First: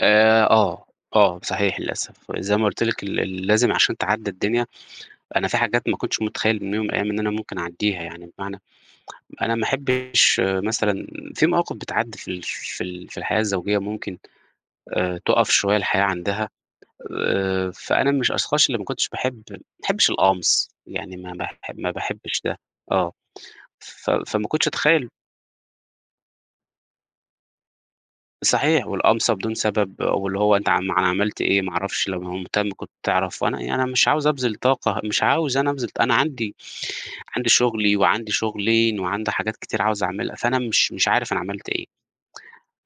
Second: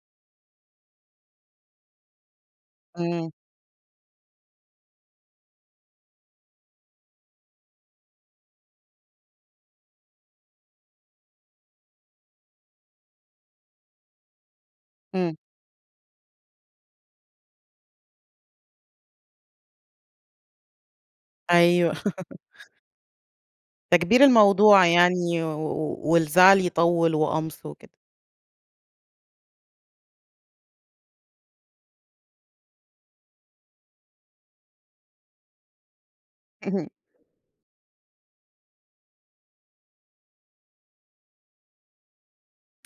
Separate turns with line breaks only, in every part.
آآ، آه، آه، صحيح للأسف، وزي ما قُلت لِك
إمم.
ل لازم عشان تعدّي الدنيا أنا في حاجات ما كنتش متخيل من يوم من الأيام إن أنا ممكن اعدّيها يعني، بمعنى أنا ما أحبش مثلًا في مواقف بتعدّي في ال في ال في الحياة الزوجية ممكن آآ
إمم.
تقف شوية الحياة عندها آآ، فأنا من الأشخاص اللي ما كنتش باحب ما احبش القمص يعني ما باح ما
أيوه.
باحبش ده آه ف
تكبير
فما كنتش
الموضوع
اتخيل
يعني و والزعل يطوّل وقمص وكده.
صحيح، والقمصة بدون سبب واللي هو أنت عم ما ما عملت إيه ما اعرفش لو مه مهتم كنت تعرف، أنا يعني أنا مش عاوز أبذِل طاقة مش عاوز أنا أبذِل ط أنا عندي
اهم.
عندي شغلي وعندي شغلين وعندي حاجات كتير عاوز اعملها فأنا مش مش عارف أنا عملت إيه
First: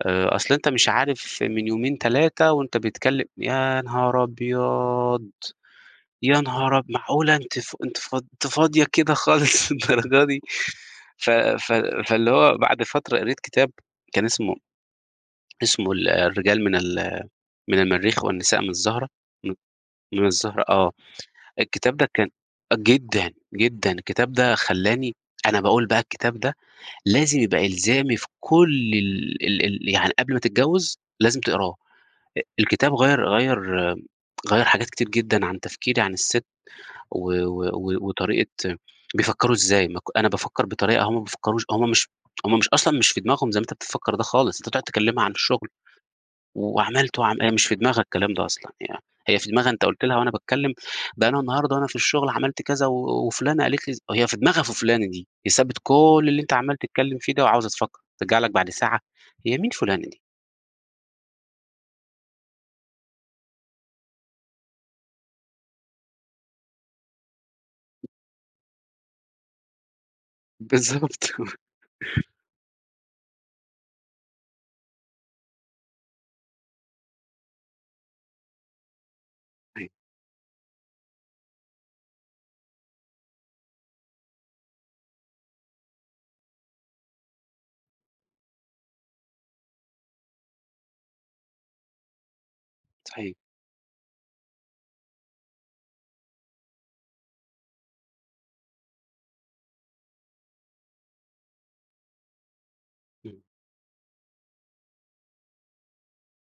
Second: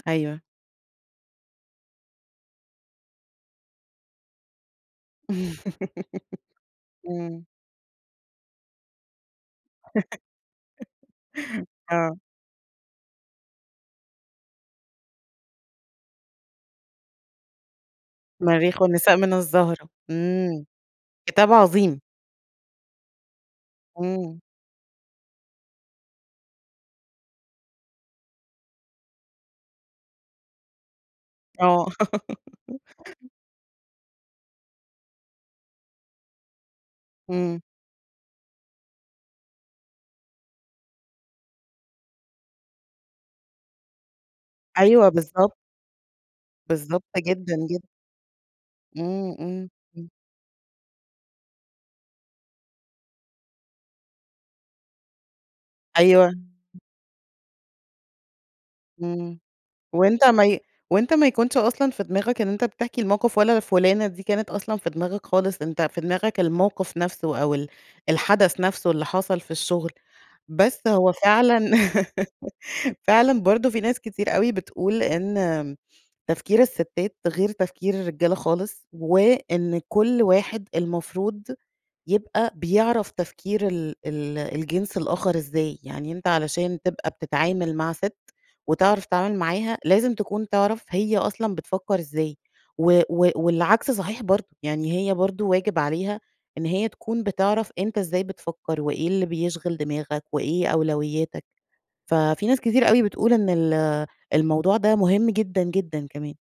آآ،
أيوه.
أصل أنت مش عارف من يومين 3 وأنت بتكلم يا نهار
إمم.
أبيض! يا نهار أب معقولة
إمم.
أنتِ ف أنتِ ف أنتِ فاضية كده خالص للدرجة دي؟ ف ف
آه.
فاللي هو بعد فترة قريت كتاب كان اسمه اسمه ال الرجال من ال من المرّيخ والنساء من
مرّيخ
الزهرة
والنساء من
من
الزهرة،
من
إمم،
الزهرة آه،
كتاب
الكتاب
عظيم.
ده كان أ جدًا، جدًا، الكتاب
إمم.
ده خلّاني أنا باقول بقى الكتاب ده لازم يبقى إلزامي في كل ال ال ال يعني قبل ما تتجوّز لازم تقراه
آه.
أ الكتاب غيّر غيّر غيّر حاجات كتير جدًا عن تفكيري عن الست و
إمم.
و و وطريقة بيفكّروا إزاي ما ك أنا بافكّر بطريقة هُم ما بيفكّروش هُم مش هُم مش أصلًا مش في دماغهم زي ما أنتِ بتفكّر ده خالص، أنتِ تقعُد
أيوه،
تكلمها عن
بالضبط.
الشغل
بالضبط
وعملِت وعم هي
جدًا،
مش في
جدًا.
دماغها الكلام ده أصلًا، يعني
إمم،
هي في
إمم.
دماغها أنت قُلت
إمم.
لها وأنا باتكلم ده أنا النهاردة وأنا في الشغل عملت كذا و وفُلانة قالت لي أز هي في دماغها في فُلانة دي هي سابت كل
أيوه.
اللي أنت عمّال تتكلم فيه ده وعاوزة تفكّر ترجع لك بعد ساعة
إمم.
هي مين فُلانة دي؟
وأنت ما ي وأنت ما يكونش أصلًا في دماغك إن أنت بتحكي الموقف، ولا فُلانة دي كانت أصلًا في دماغك خالص، أنت في دماغك الموقف نفسه أو ال الحدث نفسه اللي حصل في الشغل، بس هو
بالضبط.
فعلًا فعلًا برضه في ناس كتير أوي بتقول إن تفكير الستات غير تفكير الرجال خالص، وإن
أيوه.
كل واحد المفروض يبقى بيعرف تفكير ال ال الجنس الآخر إزاي، يعني أنت علشان تبقى بتتعامل مع ست، وتعرف تتعامل معاها لازم تكون تعرف هي أصلًا بتفكّر إزاي، و و
صحيح.
والعكس صحيح برضه، يعني هي برضه واجب عليها إن هي تكون بتعرف أنت إزاي بتفكّر، وإيه اللي بيشغل دماغك، وإيه أولوياتك، ففي ناس كتير أوي بتقول
إمم.
إن ال الموضوع ده مهم جدًا، جدًا كمان.